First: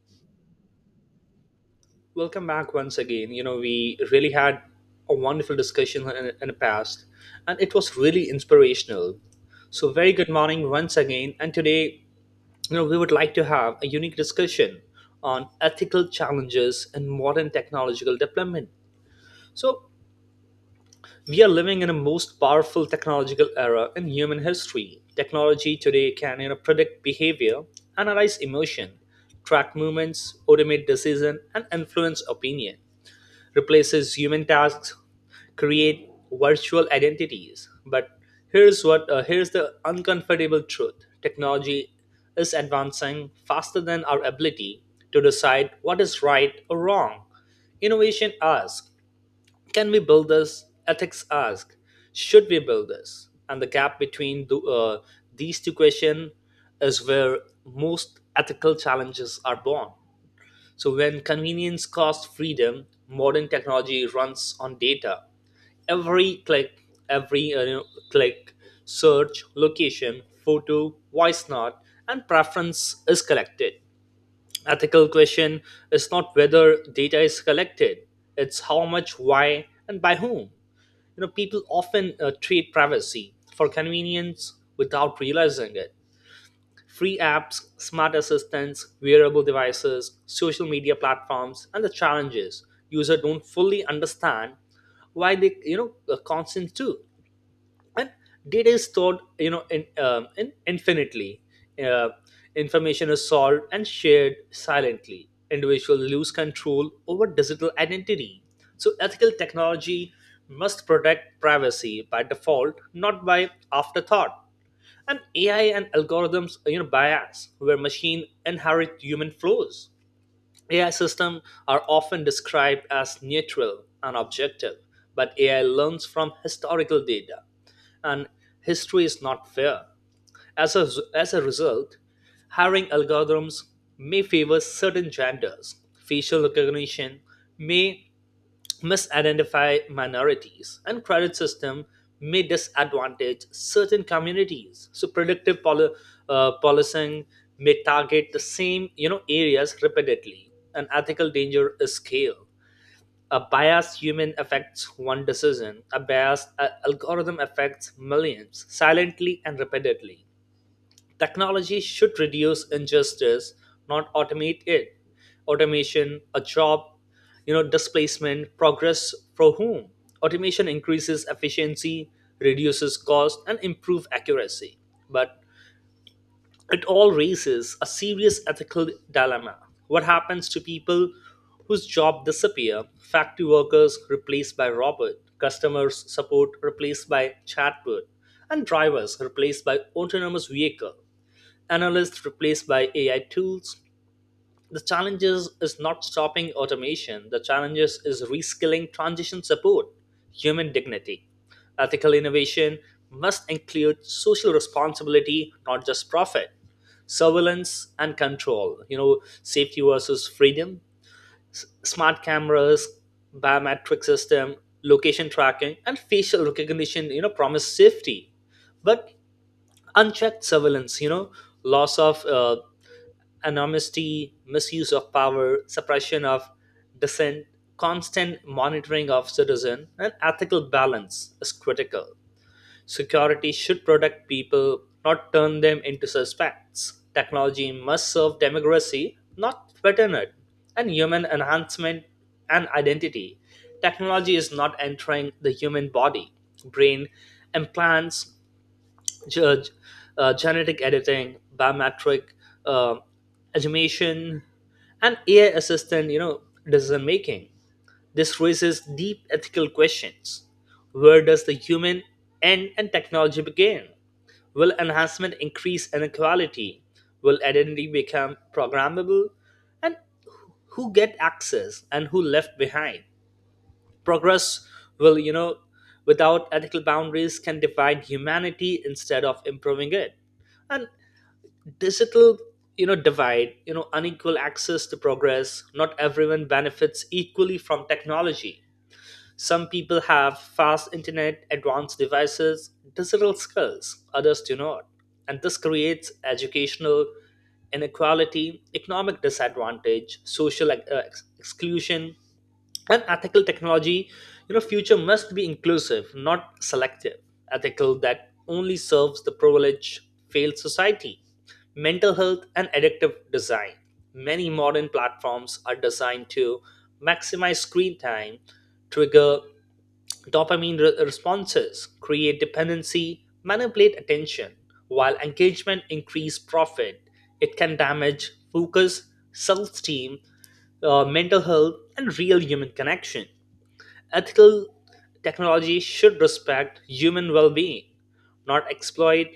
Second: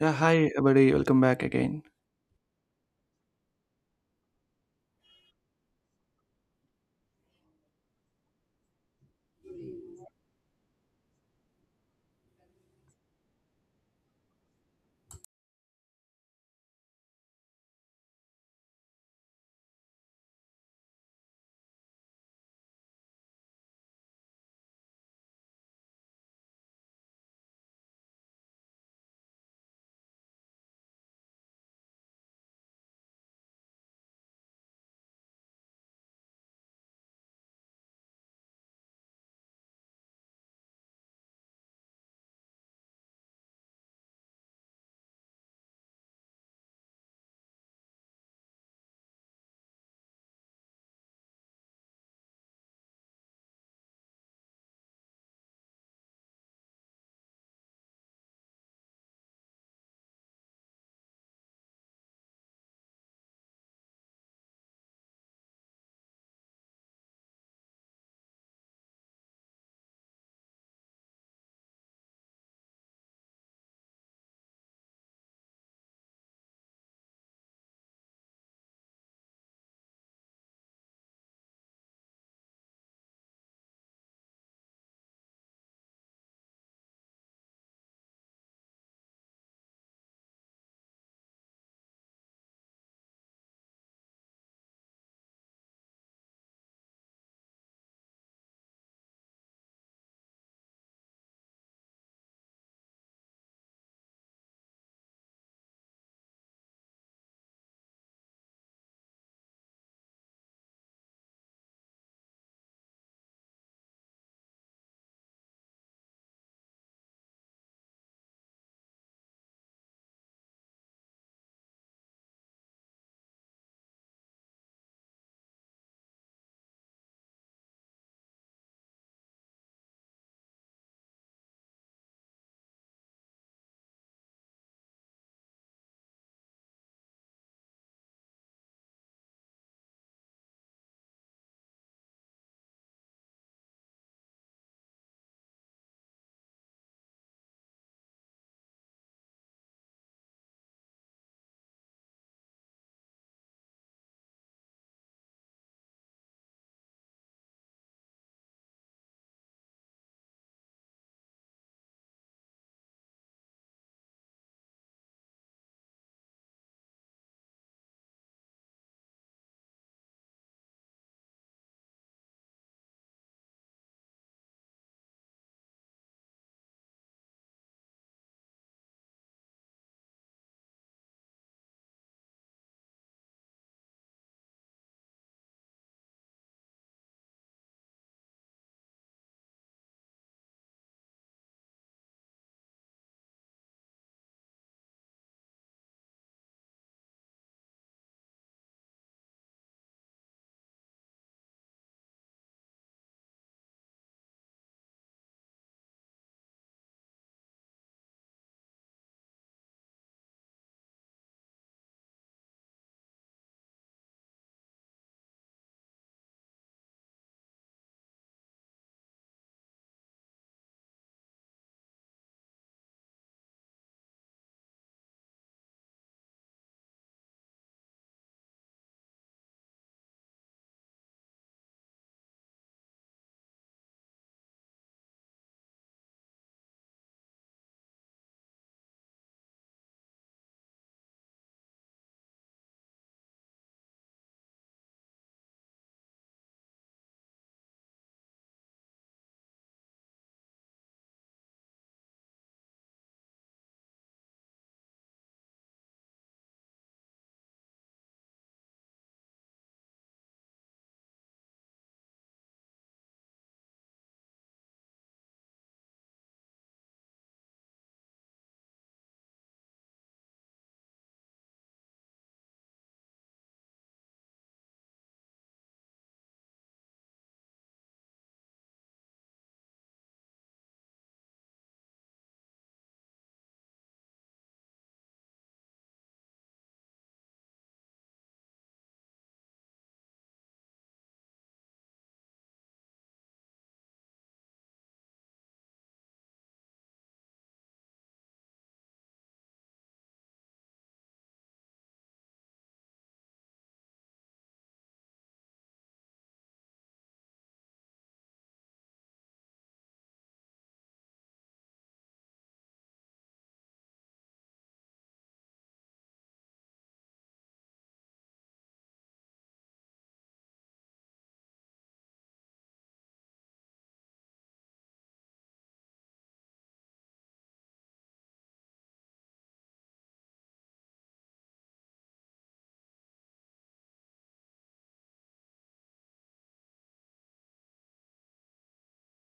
Yeah, hi everybody, welcome back again. Welcome back once again. You know, we really had a wonderful discussion in the past, and it was really inspirational. So, very good morning once again. And today, you know, we would like to have a unique discussion on ethical challenges in modern technological development. So, we are living in a most powerful technological era in human history. Technology today can, you know, predict behavior, analyze emotion, track movements, automate decision, and influence opinion replaces human tasks, create virtual identities. But here's the uncomfortable truth. Technology is advancing faster than our ability to decide what is right or wrong. Innovation asks, can we build this? Ethics asks, should we build this? And the gap between these two questions is where most ethical challenges are born. So, when convenience costs freedom, modern technology runs on data. Every click, click, search, location, photo, voice note, and preference is collected. Ethical question is not whether data is collected; it's how much, why, and by whom. You know, people often trade privacy for convenience without realizing it. Free apps, smart assistants, wearable devices, social media platforms, and the challenges users don't fully understand why they constant too. And data is stored in infinitely. Uh, Information is solved and shared silently. Individuals lose control over digital identity. So ethical technology must protect privacy by default, not by afterthought, and AI and algorithms, you know, bias where machine inherit human flaws. AI systems are often described as neutral and objective, but AI learns from historical data, and history is not fair. As a, as a result, hiring algorithms may favor certain genders. Facial recognition may misidentify minorities, and credit system may disadvantage certain communities. So policing may target the same, you know, areas repeatedly. An ethical danger is scale. A biased human affects one decision. A biased algorithm affects millions silently and repeatedly. Technology should reduce injustice, not automate it. Automation, a job, you know, displacement, progress for whom? Automation increases efficiency, reduces cost, and improve accuracy. But it all raises a serious ethical dilemma. What happens to people whose job disappear? Factory workers replaced by robot, customers support replaced by chatbot, and drivers replaced by autonomous vehicle, analysts replaced by AI tools. The challenges is not stopping automation. The challenges is reskilling transition support, human dignity. Ethical innovation must include social responsibility, not just profit. Surveillance and control, you know, safety versus freedom, smart cameras, biometric system, location tracking, and facial recognition, you know, promise safety. But unchecked surveillance, you know, loss of anonymity, misuse of power, suppression of dissent, constant monitoring of citizen, and ethical balance is critical. Security should protect people, not turn them into suspects. Technology must serve democracy, not threaten it, and human enhancement and identity. Technology is not entering the human body, brain, implants, ge- genetic editing, biometric uh, automation, and AI assistant, you know, decision making. This raises deep ethical questions. Where does the human end and technology begin? Will enhancement increase inequality? Will identity become programmable? And who get access and who left behind? Progress will, you know, without ethical boundaries can divide humanity instead of improving it. And digital, you know, divide, you know, unequal access to progress. Not everyone benefits equally from technology, some people have fast internet, advanced devices, digital skills, others do not, and this creates educational inequality, economic disadvantage, social exclusion, and ethical technology, you know, future must be inclusive, not selective. Ethical that only serves the privileged failed society. Mental health and addictive design: many modern platforms are designed to maximize screen time, trigger dopamine responses, create dependency, manipulate attention. While engagement increase profit, it can damage focus, self-esteem, mental health, and real human connection. Ethical technology should respect human well-being, not exploit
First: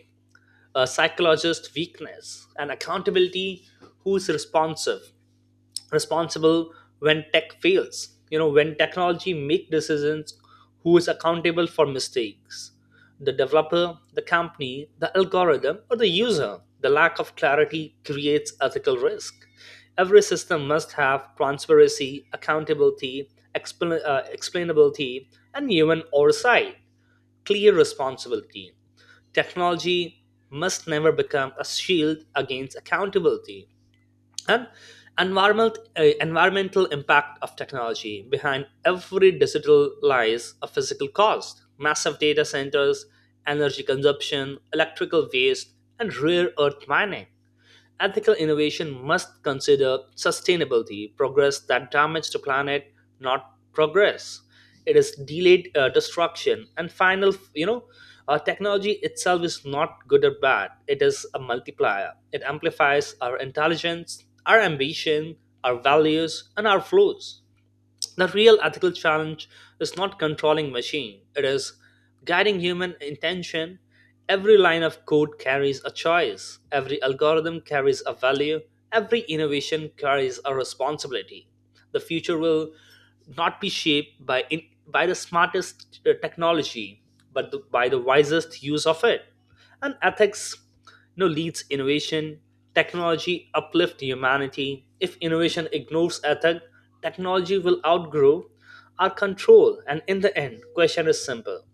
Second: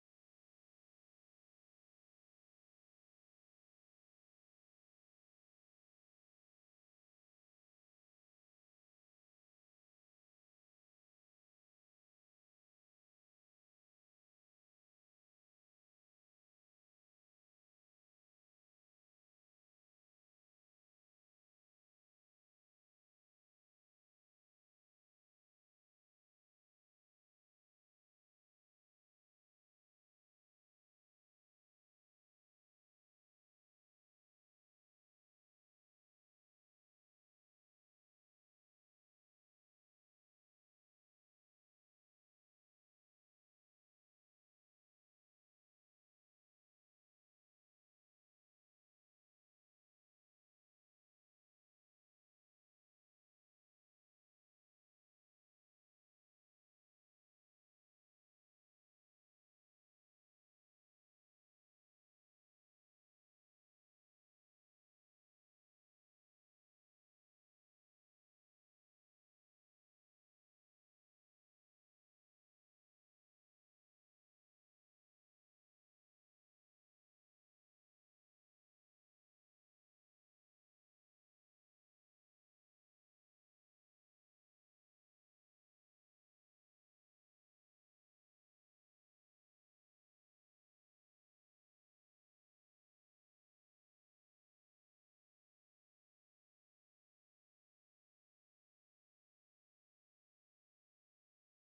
a psychologist's weakness. And accountability: who's responsive responsible when tech fails? You know, when technology make decisions, who is accountable for mistakes? The developer, the company, the algorithm, or the user? The lack of clarity creates ethical risk. Every system must have transparency, accountability, explainability, and human oversight, clear responsibility. Technology must never become a shield against accountability. And environmental impact of technology: behind every digital lies a physical cost. Massive data centers, energy consumption, electrical waste, and rare earth mining. Ethical innovation must consider sustainability. Progress that damages the planet, not progress. It is delayed destruction. And final, you know, technology itself is not good or bad. It is a multiplier. It amplifies our intelligence, our ambition, our values, and our flaws. The real ethical challenge is not controlling machine, it is guiding human intention. Every line of code carries a choice, every algorithm carries a value, every innovation carries a responsibility. The future will not be by the smartest technology, by the wisest use of it. And ethics, you know, leads innovation. Technology uplift humanity. If innovation ignores ethic, technology will outgrow our control. And in the end, question is simple:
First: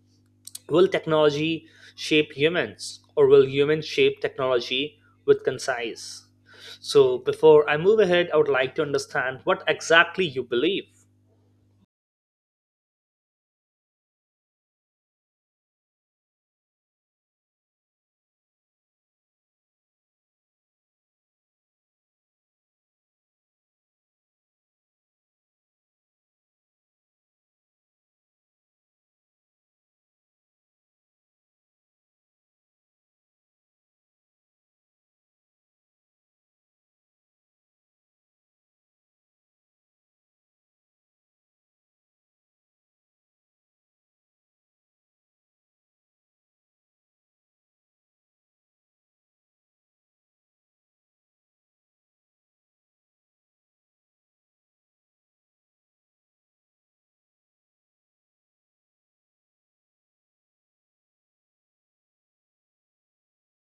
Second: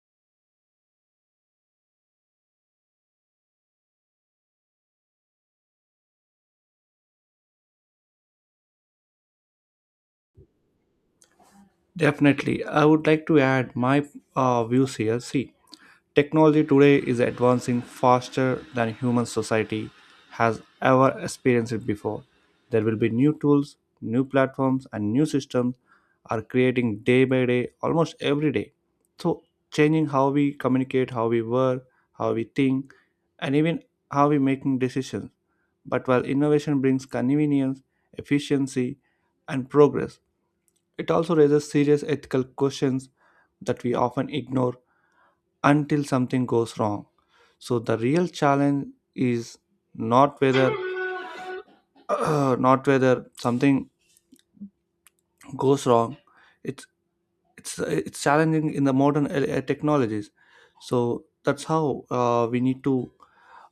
Will technology shape humans, or will humans shape technology with concise? So, before I move ahead, I would like to understand what exactly you believe. Definitely, I would like to add my views here. See, technology today is advancing faster than human society has ever experienced before. There will be new tools, new platforms, and new systems are creating day by day, almost every day. So, changing how we communicate, how we work, how we think, and even how we making decisions. But while innovation brings convenience, efficiency, and progress, it also raises serious ethical questions that we often ignore until something goes wrong. So the real challenge is not whether not whether something goes wrong. It's it's challenging in the modern technologies. So that's how we need to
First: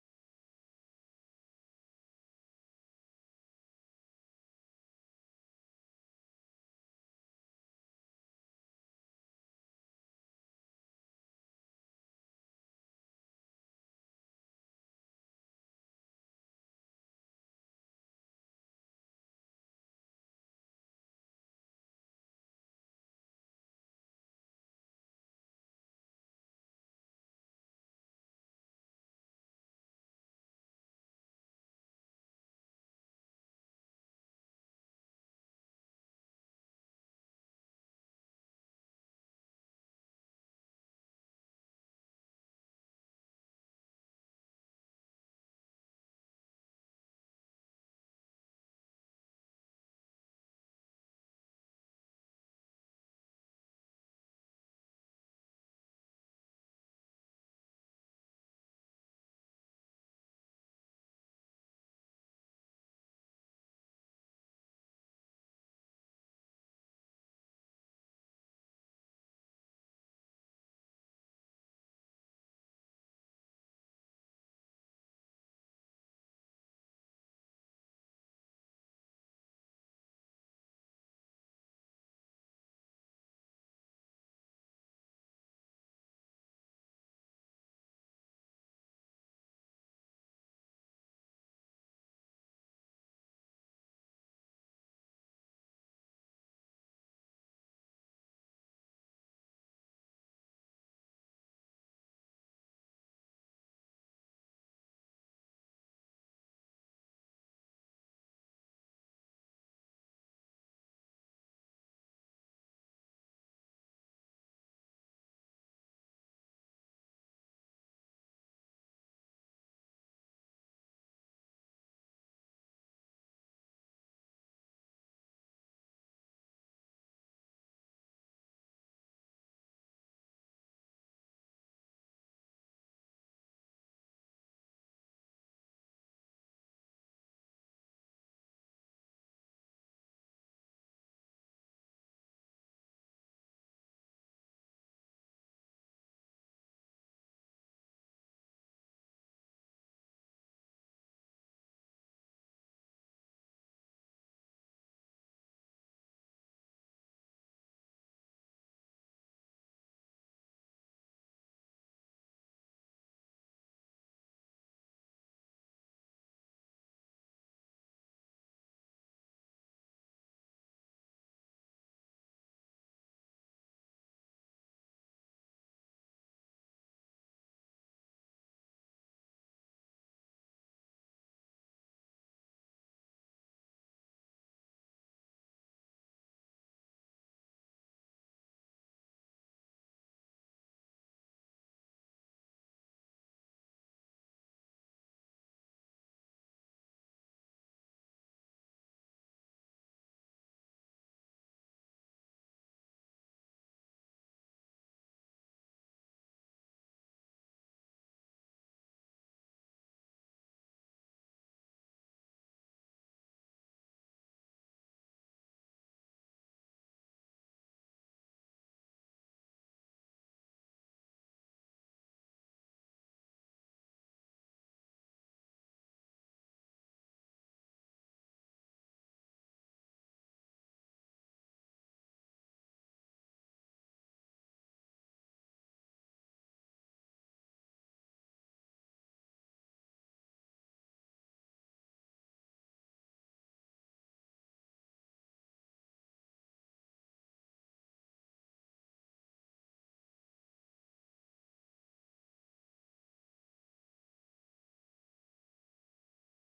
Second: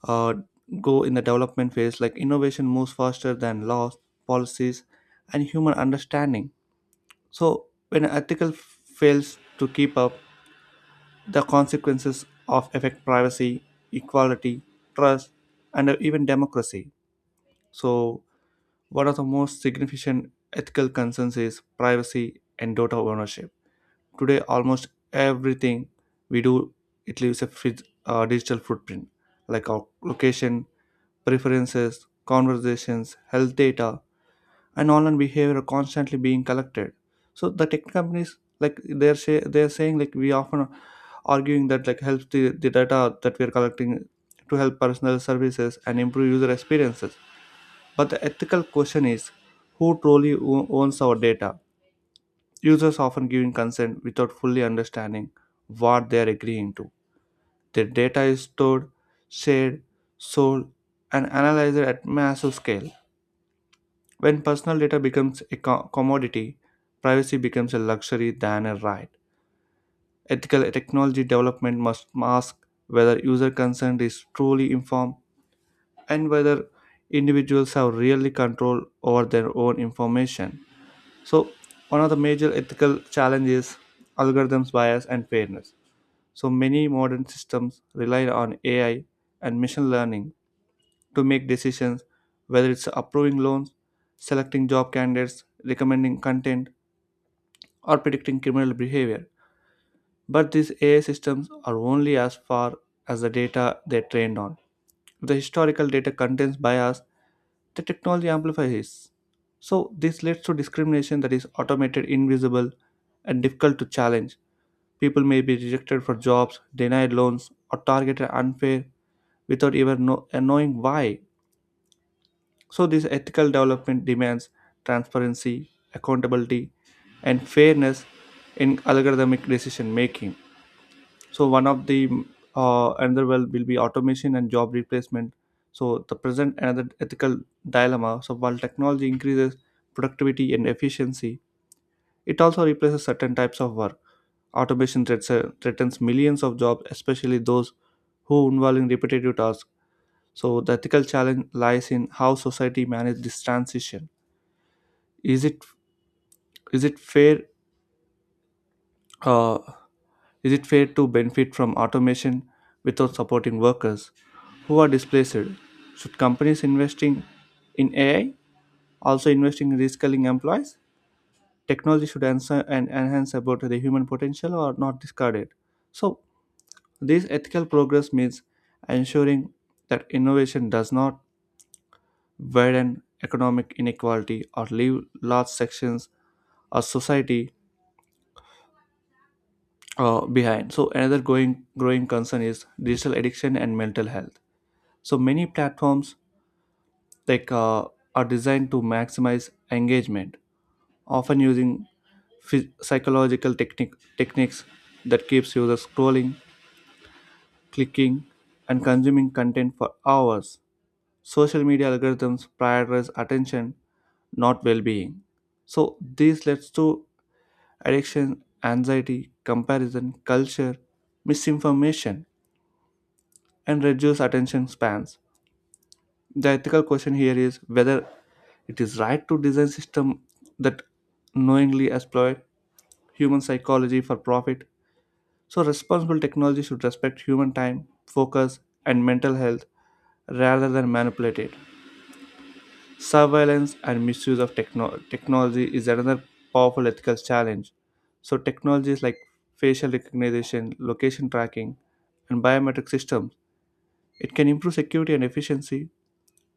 uh, go in the development phase. Like innovation moves faster than laws, policies, and human understanding. So when an ethical fails to keep up, the consequences of affect privacy, equality, trust, and even democracy. So, one of the most significant ethical concerns is privacy and data ownership. Today, almost everything we do, it leaves a digital footprint, like our location, preferences, conversations, health data, and online behavior are constantly being collected. So the tech companies, like, they're say they're saying like we often arguing that like helps the data that we're collecting to help personal services and improve user experiences. But the ethical question is, who truly owns our data? Users often giving consent without fully understanding what they are agreeing to. Their data is stored, shared, sold, and analyzed at massive scale. When personal data becomes a commodity, privacy becomes a luxury than a right. Ethical technology development must mask whether user consent is truly informed and whether individuals have really control over their own information. So, one of the major ethical challenges, algorithms bias and fairness. So, many modern systems rely on AI and machine learning to make decisions, whether it's approving loans, selecting job candidates, recommending content, or predicting criminal behavior. But these AI systems are only as far as the data they're trained on. If the historical data contains bias, the technology amplifies it. So this leads to discrimination that is automated, invisible, and difficult to challenge. People may be rejected for jobs, denied loans, or targeted unfair without even knowing why. So this ethical development demands transparency, accountability, and fairness in algorithmic decision making. So one of the, another well will be automation and job replacement. So the present another ethical dilemma. So while technology increases productivity and efficiency, it also replaces certain types of work. Automation threatens millions of jobs, especially those who involve in repetitive tasks. So the ethical challenge lies in how society manages this transition. Is it, is it fair uh, is it fair to benefit from automation without supporting workers who are displaced? Should companies investing in AI also investing in reskilling employees? Technology should answer and enhance about the human potential or not discard it. So this ethical progress means ensuring that innovation does not widen economic inequality or leave large sections of society behind. So another going growing concern is digital addiction and mental health. So many platforms like uh, are designed to maximize engagement, often using psychological techniques that keeps users scrolling, clicking, and consuming content for hours. Social media algorithms prioritize attention, not well-being. So this leads to addiction, anxiety, comparison, culture, misinformation, and reduced attention spans. The ethical question here is whether it is right to design system that knowingly exploit human psychology for profit. So responsible technology should respect human time, focus, and mental health rather than manipulate it. Surveillance and misuse of technology is another powerful ethical challenge. So technologies like facial recognition, location tracking, and biometric systems, it can improve security and efficiency,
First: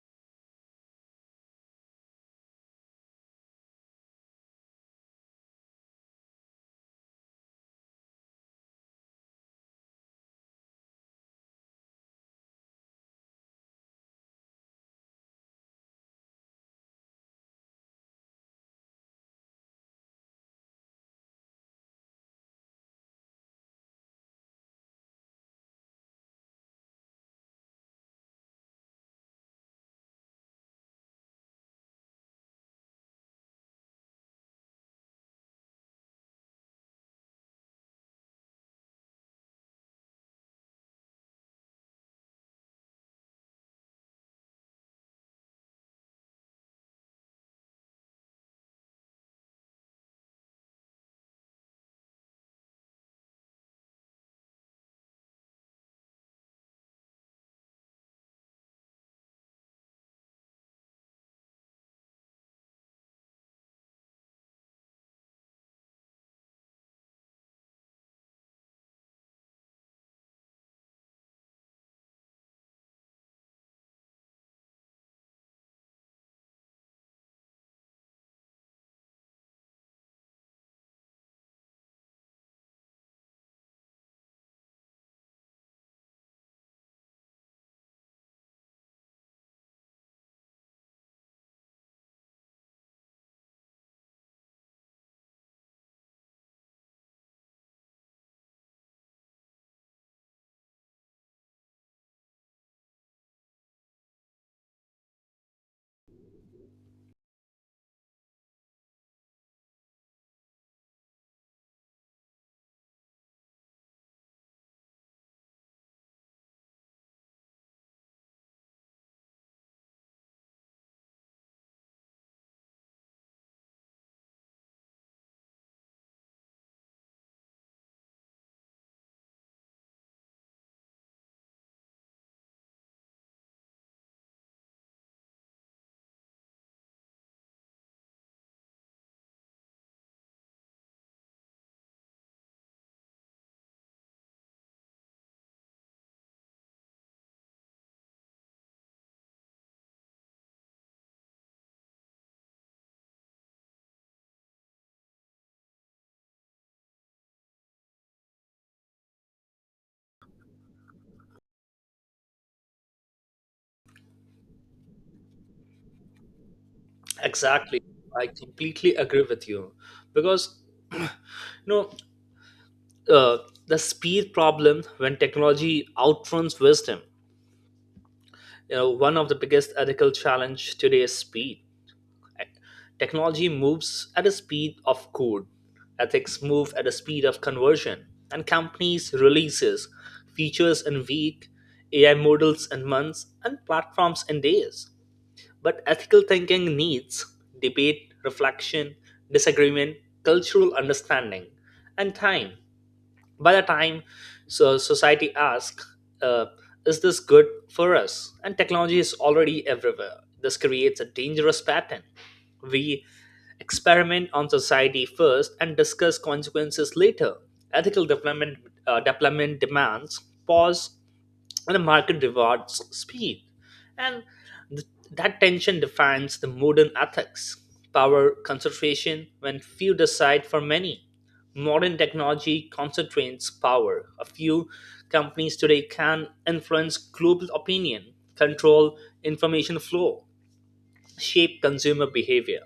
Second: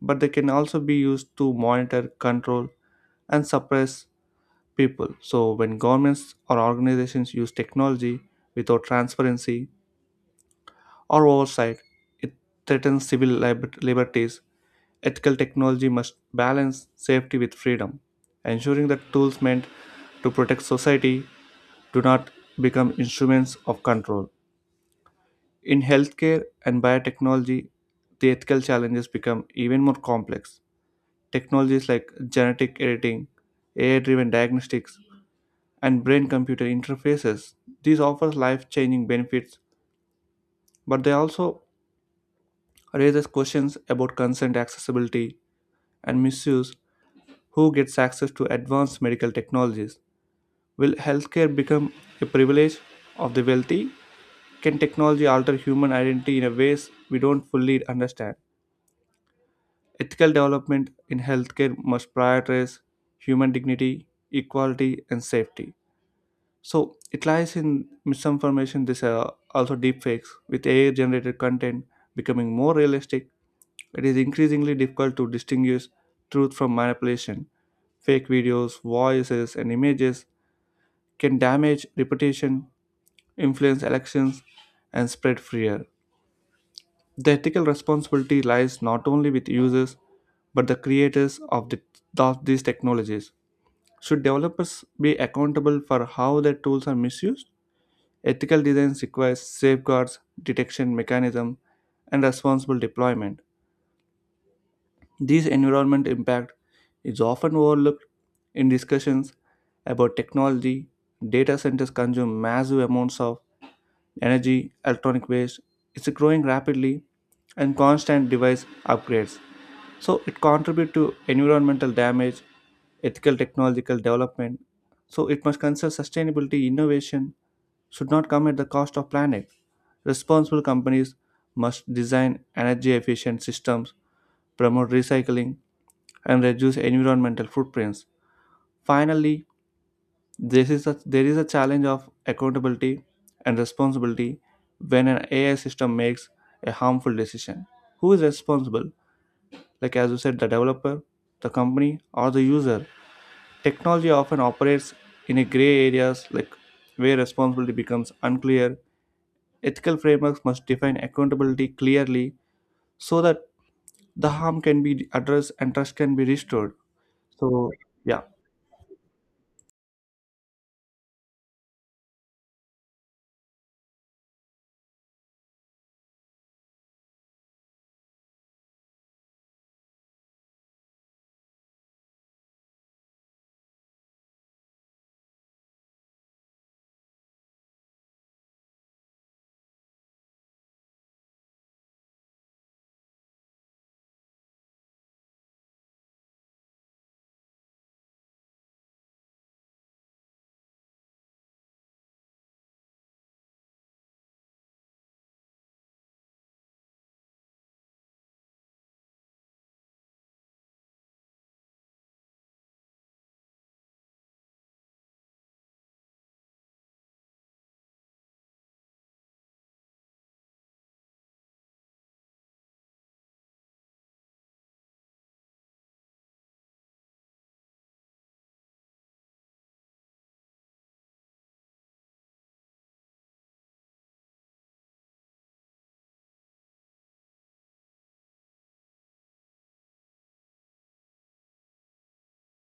but they can also be used to monitor, control, and suppress people. So, when governments or organizations use technology without transparency or oversight, it threatens civil liberties. Ethical technology must balance safety with freedom, ensuring that tools meant to protect society do not become instruments of control. In healthcare and biotechnology, the ethical challenges become even more complex. Technologies like genetic editing, AI driven diagnostics, and brain computer interfaces. These offer life changing benefits, but they also raises questions about consent, accessibility, and misuse. Who gets access to advanced medical technologies? Will healthcare become a privilege of the wealthy? Can technology alter human identity in a ways we don't fully understand? Ethical development in healthcare must prioritize human dignity, equality, and safety. So it lies in misinformation. This also deepfakes with AI generated content becoming more realistic. It is increasingly difficult to distinguish truth from manipulation. Fake videos, voices, and images can damage reputation, influence elections, and spread fear. The ethical responsibility lies not only with users but the creators of these technologies. Should developers be accountable for how their tools are misused? Ethical design requires safeguards, detection mechanism, and responsible deployment. This environment impact is often overlooked in discussions about technology. Data centers consume massive amounts of energy, electronic waste. It's growing rapidly and constant device upgrades. So it contributes to environmental damage, ethical technological development. So it must consider sustainability. Innovation should not come at the cost of planet. Responsible companies must design energy efficient systems, promote recycling, and reduce environmental footprints. Finally, there is a challenge of accountability and responsibility when an AI system makes a harmful decision. Who is responsible? Like as you said, the developer, the company, or the user. Technology often operates in a gray areas, like where responsibility becomes unclear. Ethical frameworks must define accountability clearly so that the harm can be addressed and trust can be restored. So Exactly, yeah. I completely agree with you because you know, uh, the speed problem when technology outruns wisdom. You know, one of the biggest ethical challenge today is speed. Technology moves at the speed of code. Ethics move at the speed of conversion, and companies releases features in week, AI models in months, and platforms in days. But ethical thinking needs debate, reflection, disagreement, cultural understanding, and time. By the time, so society asks uh, is this good for us, and technology is already everywhere. This creates a dangerous pattern: we experiment on society first and discuss consequences later. Ethical development demands pause, and the market rewards speed. And th- that tension defines the modern ethics. Power concentration, when few decide for many. Modern technology concentrates power. A few companies today can influence global opinion, control information flow, shape consumer behavior,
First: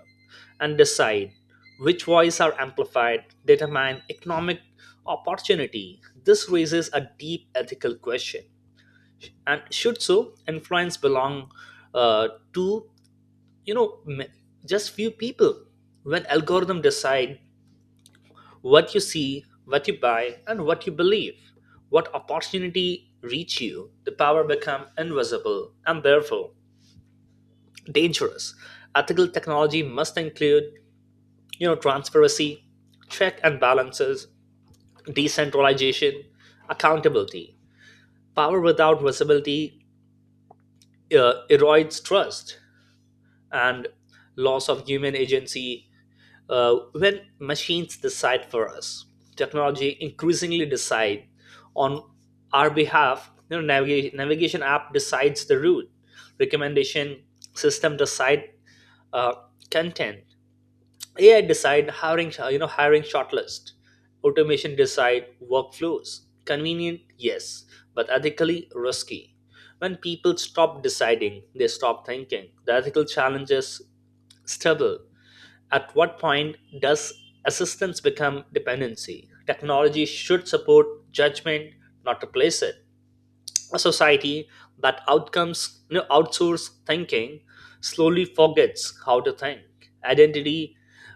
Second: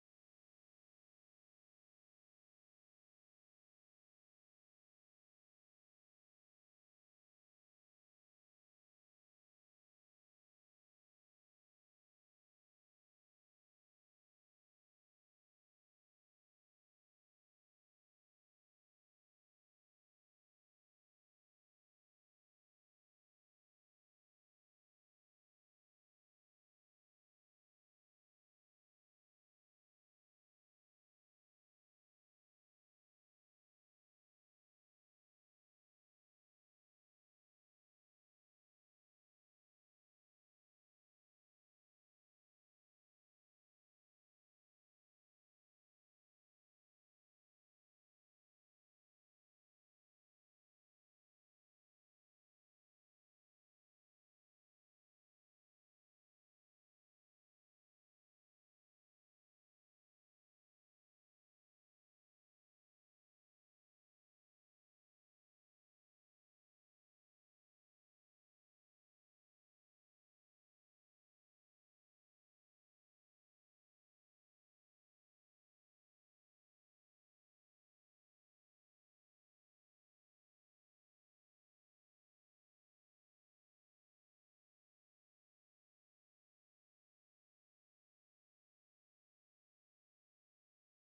and decide which voices are amplified, determine economic opportunity. This raises a deep ethical question. And should so influence belong to you know m- just few people? When algorithm decide what you see, what you buy, and what you believe, what opportunity reach you, the power become invisible and therefore dangerous. Ethical technology must include, you know, transparency, check and balances, decentralization, accountability. Power without visibility erodes trust. And loss of human agency, when machines decide for us, technology increasingly decide on our behalf. You know, navigation app decides the route, recommendation system decide, uh, content, AI decide hiring, you know, hiring shortlist, automation decide workflows. Convenient, yes, but ethically risky. When people stop deciding, they stop thinking. The ethical challenges stubble at what point does assistance become dependency? Technology should support judgment, not replace it. A society that outcomes, you know, outsource thinking slowly forgets how to think. Identity,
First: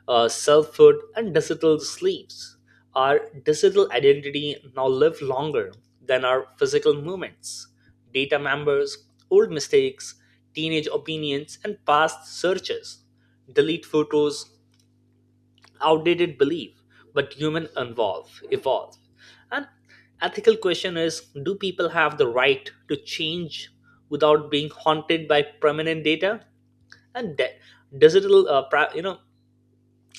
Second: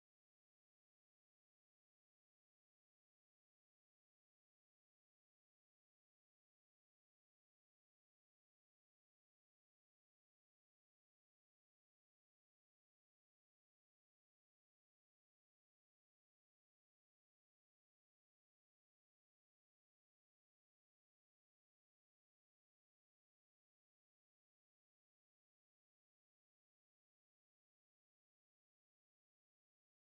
selfhood, and digital sleeps. Our digital identity now live longer than our physical movements. Data members, old mistakes, teenage opinions, and past searches, delete photos, outdated belief, but human evolve. And ethical question is, do people have the right to change without being haunted by permanent data? And de- digital pra- you know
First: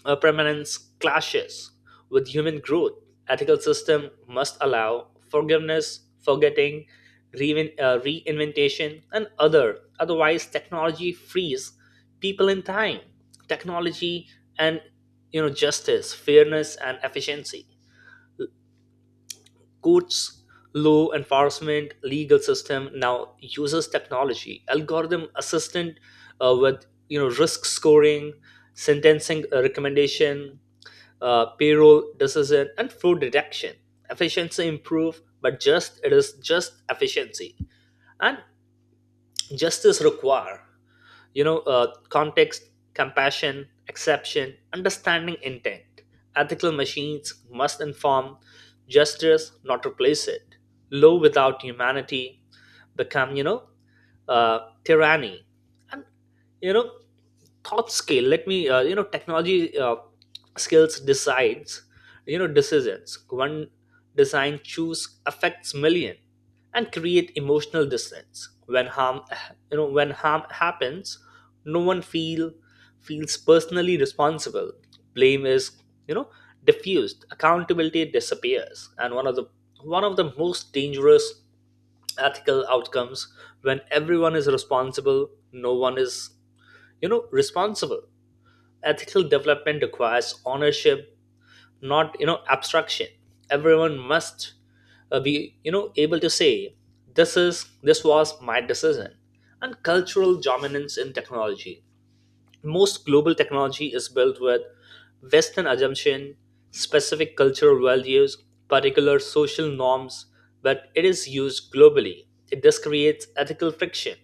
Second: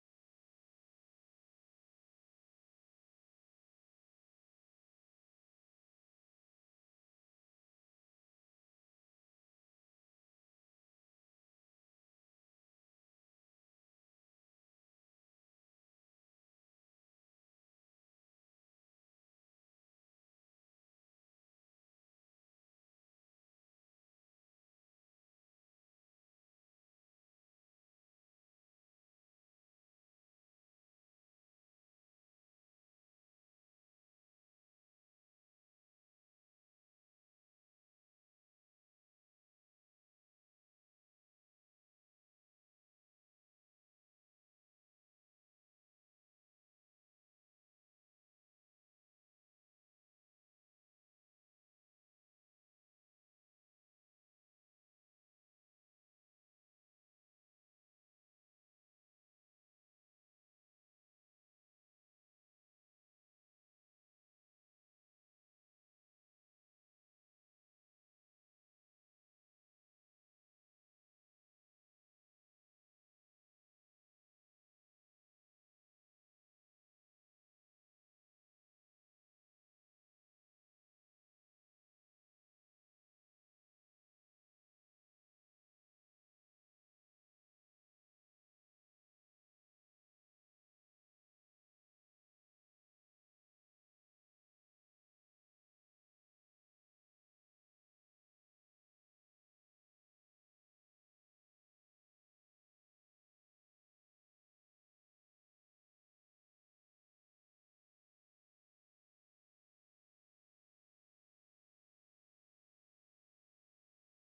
permanence clashes with human growth. Ethical system must allow forgiveness, forgetting, reinventation, and other. Otherwise, technology frees people in time. Technology and, you know, justice, fairness, and efficiency. Courts, law enforcement, legal system now uses technology, algorithm assistant, with, you know, risk scoring, sentencing recommendation, payroll decision, and fraud detection. Efficiency improve, but just it is just efficiency. And justice require, you know, context, compassion, exception, understanding intent. Ethical machines must inform justice, not replace it. Law without humanity become, you know, uh, tyranny. And, you know, thought scale, let me, you know, technology skills decides, you know, decisions. One design choose affects million and create emotional distance when harm, you know, when harm happens, no one feels personally responsible. Blame is, you know, diffused, accountability disappears, and one of the most dangerous ethical outcomes: when everyone is responsible, no one is, you know, responsible. Ethical development requires ownership, not, you know, abstraction. Everyone must, uh, be able to say this was my decision. And cultural dominance in technology: most global technology is built with western assumption, specific cultural values, particular social norms, but it is used globally. It this creates ethical friction,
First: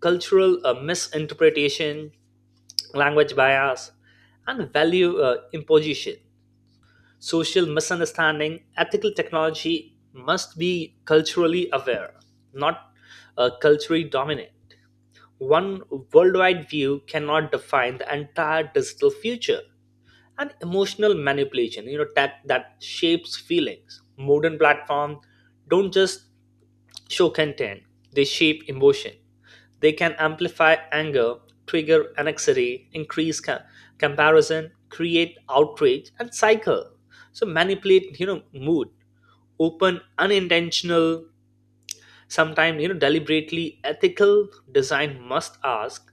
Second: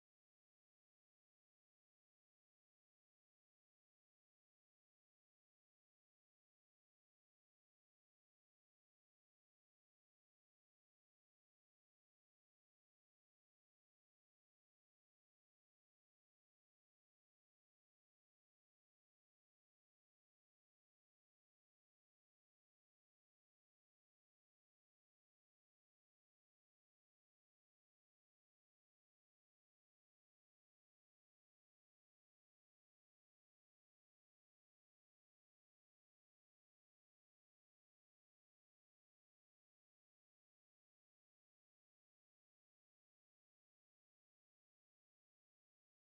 cultural misinterpretation, language bias, and value imposition. Social misunderstanding, ethical technology must be culturally aware, not culturally dominant. One worldwide view cannot define the entire digital future. And emotional manipulation, you know, that shapes feelings. Modern platforms don't just show content, they shape emotion. They can amplify anger, trigger anxiety, increase comparison, create outrage, and cycle. So manipulate, mood, open, unintentional, sometimes deliberately ethical design must ask:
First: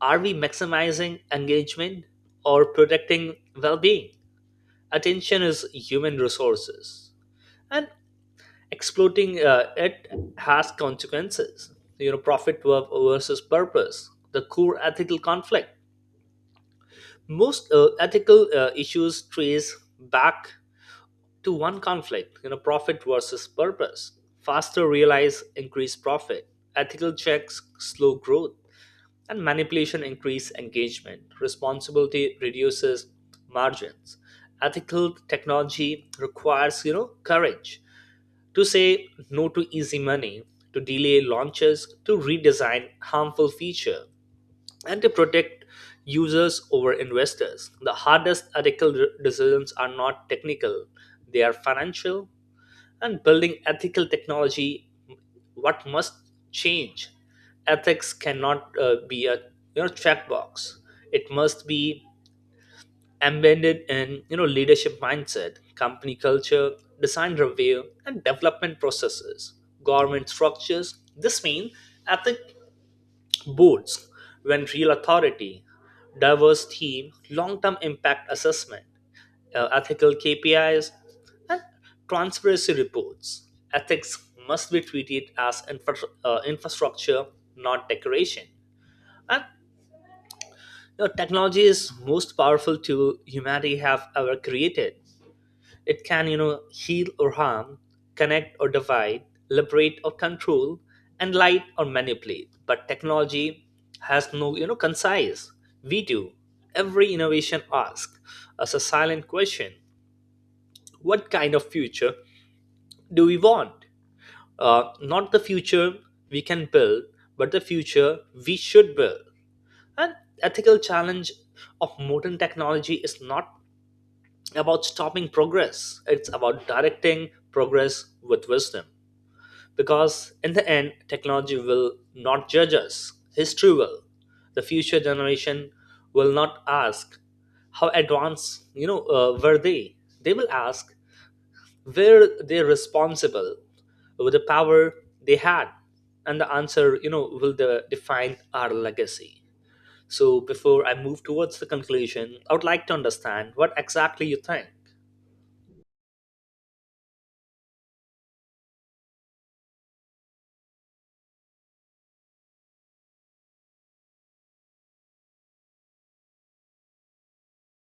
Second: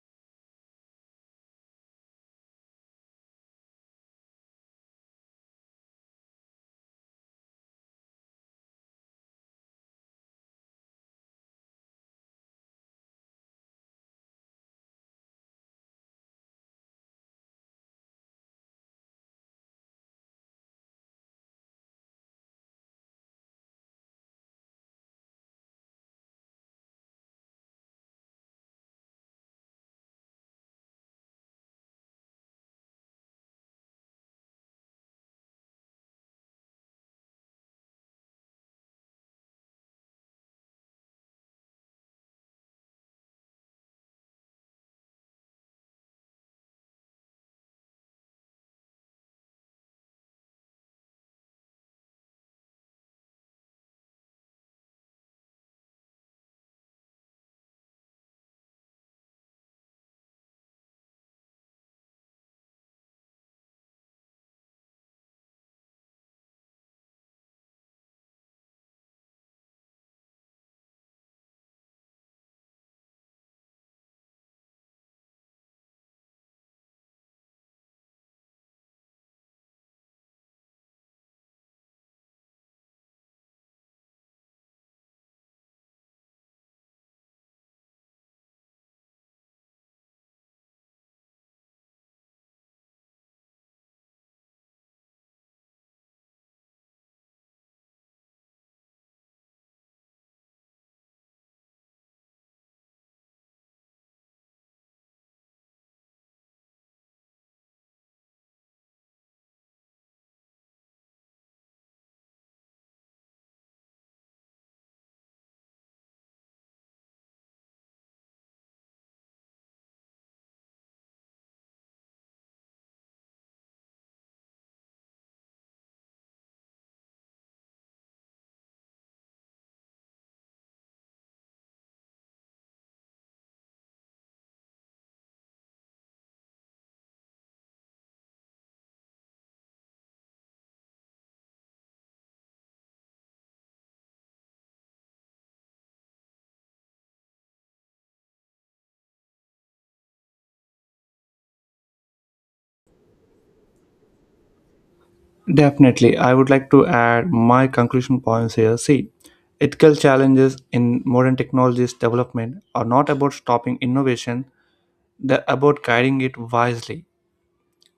are we maximizing engagement or protecting well-being? Attention is human resources, and exploiting it has consequences, you know, profit versus purpose, the core ethical conflict. Most ethical issues trace back to one conflict, you know, profit versus purpose. Faster realize increased profit, ethical checks slow growth, and manipulation increase engagement, responsibility reduces margins. Ethical technology requires, you know, courage to say no to easy money, to delay launches, to redesign harmful feature, and to protect users over investors. The hardest ethical decisions are not technical, they are financial, and building ethical technology, what must change. Ethics cannot be a, you know, checkbox. It must be embedded in, you know, leadership mindset, company culture, design review and development processes, government structures. This means ethic boards when real authority, diverse team, long-term impact assessment, ethical kpis, and transparency reports. Ethics must be treated as infrastructure, not decoration. And, you know, technology is most powerful tool humanity have ever created. It can, you know, heal or harm, connect or divide, liberate or control, enlighten or manipulate. But technology has no, you know, concise. We do. Every innovation asks us a silent question: what kind of future do we want? Not the future we can build, but the future we should build. An ethical challenge of modern technology is not about stopping progress. It's about directing progress with wisdom. Because in the end, technology will not judge us, history will. The future generation will not ask how advanced, were they will ask where they are responsible with the power they had, and the answer, you know, will define our legacy. So before I move towards the conclusion, I would like to understand what exactly you think. Definitely, I would like to add my conclusion points here. See, ethical challenges in modern technologies development are not about stopping innovation, they're about guiding it wisely.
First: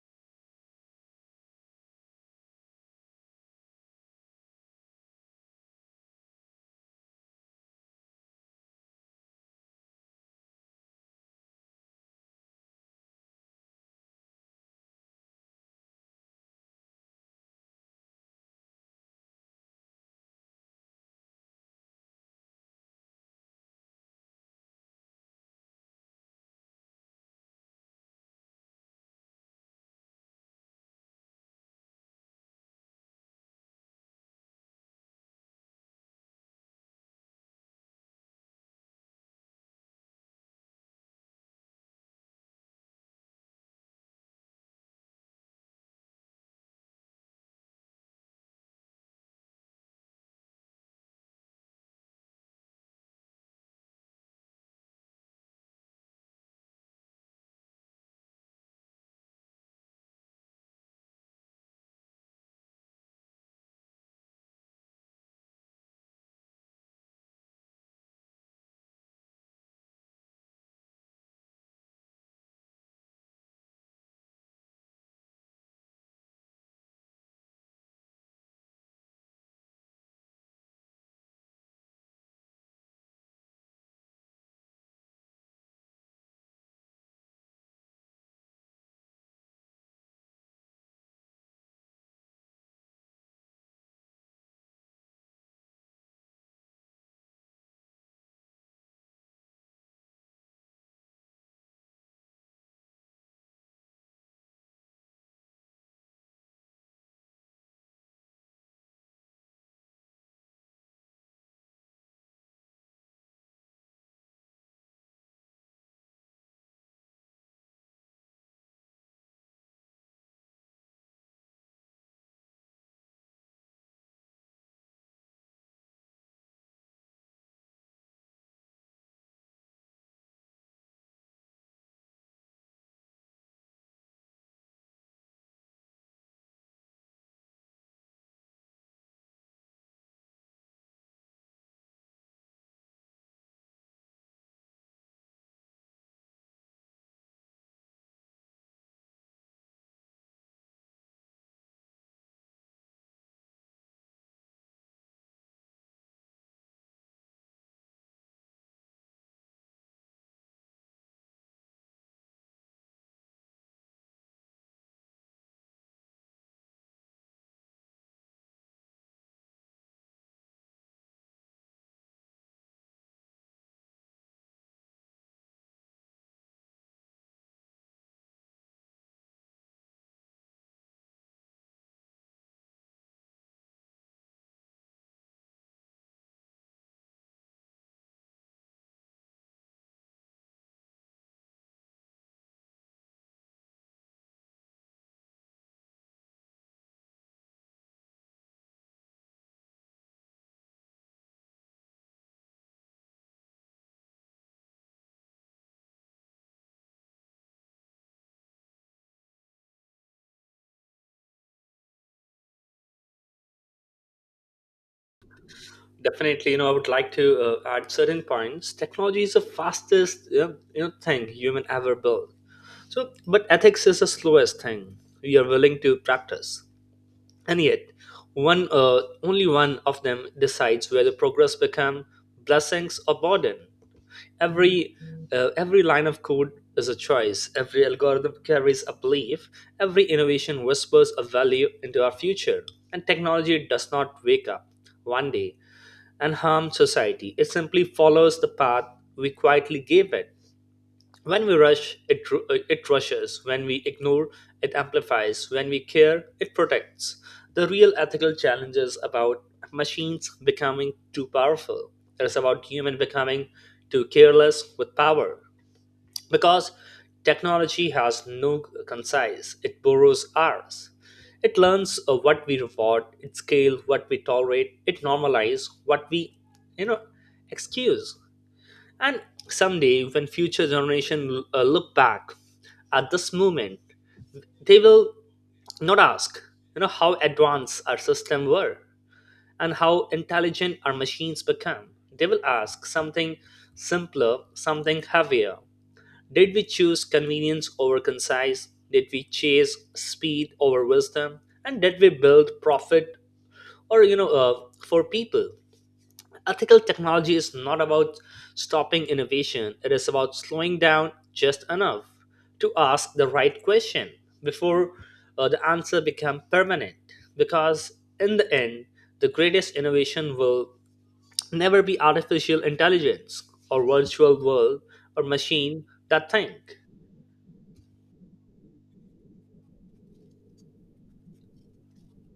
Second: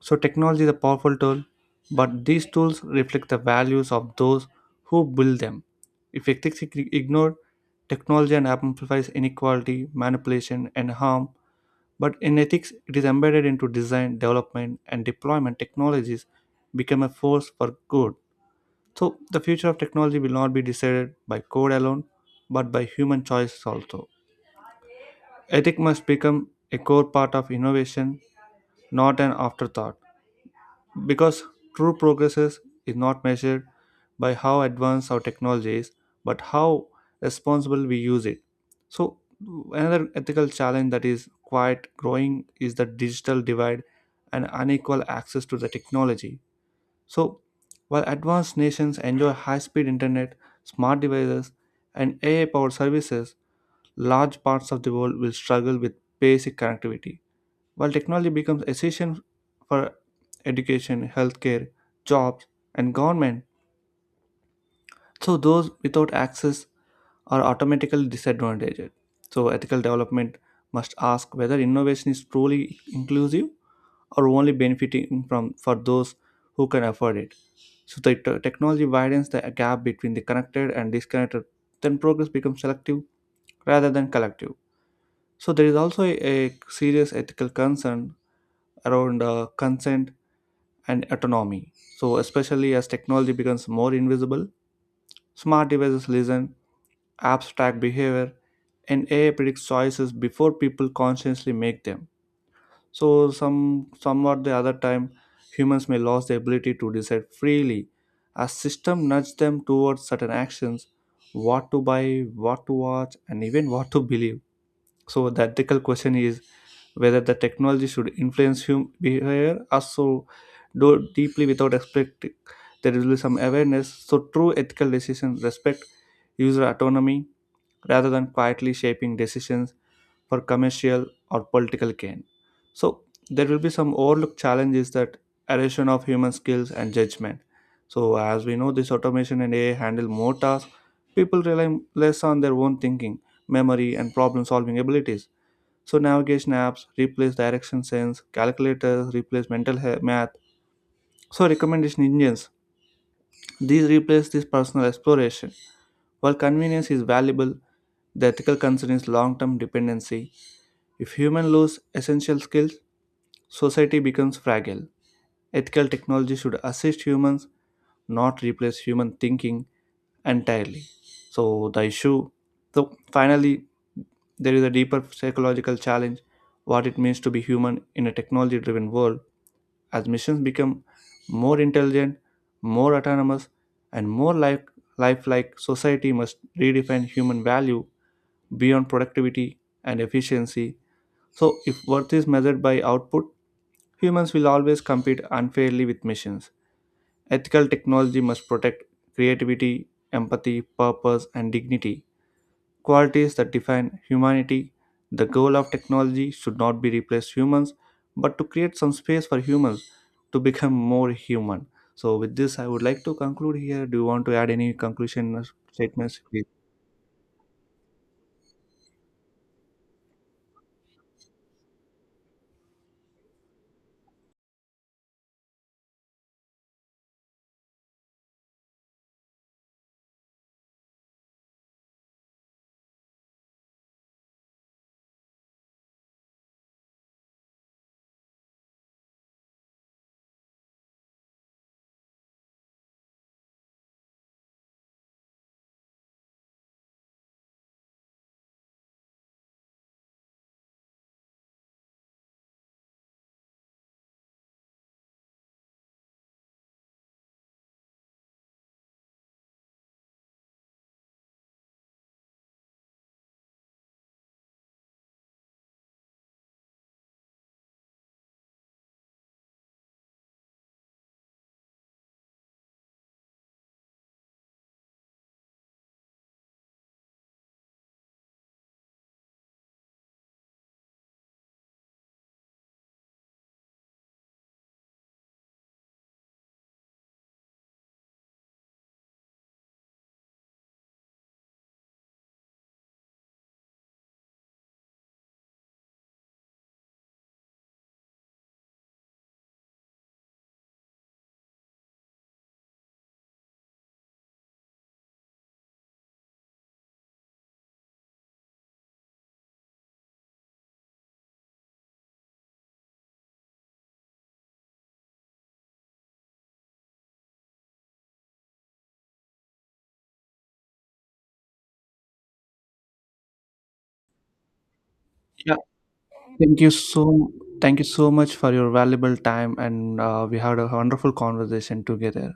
So, technology is a powerful tool, but these tools reflect the values of those who build them. If ethics is ignored, technology and amplifies inequality, manipulation, and harm. But in ethics, it is embedded into design, development, and deployment. Technologies become a force for good. So, the future of technology will not be decided by code alone, but by human choices also. Ethics must become a core part of innovation, not an afterthought, because true progress is not measured by how advanced our technology is, but how responsible we use it. So, another ethical challenge that is quite growing is the digital divide and unequal access to the technology. So, while advanced nations enjoy high speed internet, smart devices, and AI powered services, large parts of the world will struggle with basic connectivity. While technology becomes essential for education, healthcare, jobs, and government, so those without access are automatically disadvantaged. So, ethical development must ask whether innovation is truly inclusive or only benefiting from for those who can afford it. So the technology widens the gap between the connected and disconnected. Then progress becomes selective rather than collective. So there is also a serious ethical concern around consent and autonomy. So especially as technology becomes more invisible, smart devices listen, apps track behavior, and AI predicts choices before people consciously make them. So some somewhat the other time, humans may lose the ability to decide freely. A system nudges them towards certain actions, what to buy, what to watch, and even what to believe. So the ethical question is whether the technology should influence human behavior or so do deeply without expecting there will be some awareness. So true ethical decisions respect user autonomy rather than quietly shaping decisions for commercial or political gain. So there will be some overlooked challenges that erosion of human skills and judgment. So as we know, this automation and AI handle more tasks. People rely less on their own thinking, memory, and problem-solving abilities. So navigation apps replace direction sense, calculators replace mental math. So recommendation engines, these replace this personal exploration. While convenience is valuable, the ethical concern is long-term dependency. If humans lose essential skills, society becomes fragile. Ethical technology should assist humans, not replace human thinking entirely. So the issue, so finally, there is a deeper psychological challenge: what it means to be human in a technology-driven world. As missions become more intelligent, more autonomous, and more like lifelike, society must redefine human value beyond productivity and efficiency. So, if worth is measured by output, humans will always compete unfairly with machines. Ethical technology must protect creativity, empathy, purpose, and dignity, qualities that define humanity. The goal of technology should not be replace humans, but to create some space for humans to become more human. So, with this, I would like to conclude here. Do you want to add any conclusion or statements? Please. Definitely, you know, I would like to add certain points. Technology is the fastest, you know, thing human ever built. So, but ethics is the slowest thing we are willing to practice, and yet, only one of them decides whether progress become blessings or burden. Every, every line of code is a choice. Every algorithm carries a belief. Every innovation whispers a value into our future, and technology does not wake up one day and harm society. It simply follows the path we quietly gave it. When we rush, it rushes. When we ignore, it amplifies. When we care, it protects. The real ethical challenge is about machines becoming too powerful. It is about human becoming too careless with power. Because technology has no concise, it borrows ours. It learns what we reward, it scales what we tolerate, it normalizes what we, you know, excuse. And someday, when future generation look back at this moment, they will not ask, you know, how advanced our system were and how intelligent our machines become. They will ask something simpler, something heavier, did we choose convenience over concise? Did we chase speed over wisdom? And did we build profit or for people? Ethical technology is not about stopping innovation. It is about slowing down just enough to ask the right question before the answer become permanent. Because in the end, the greatest innovation will never be artificial intelligence or virtual world or Yeah, machine that thank you think. so, thank you so much for your valuable time and we had a wonderful conversation together.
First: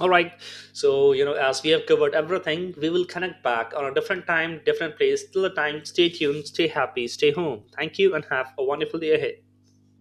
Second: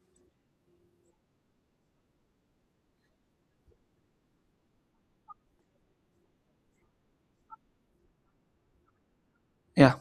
All right. So, you know, as we have covered everything, we will connect back on a different time, different place. Till the time, stay tuned, stay happy, stay home. Thank you, and have a wonderful day ahead. Yeah,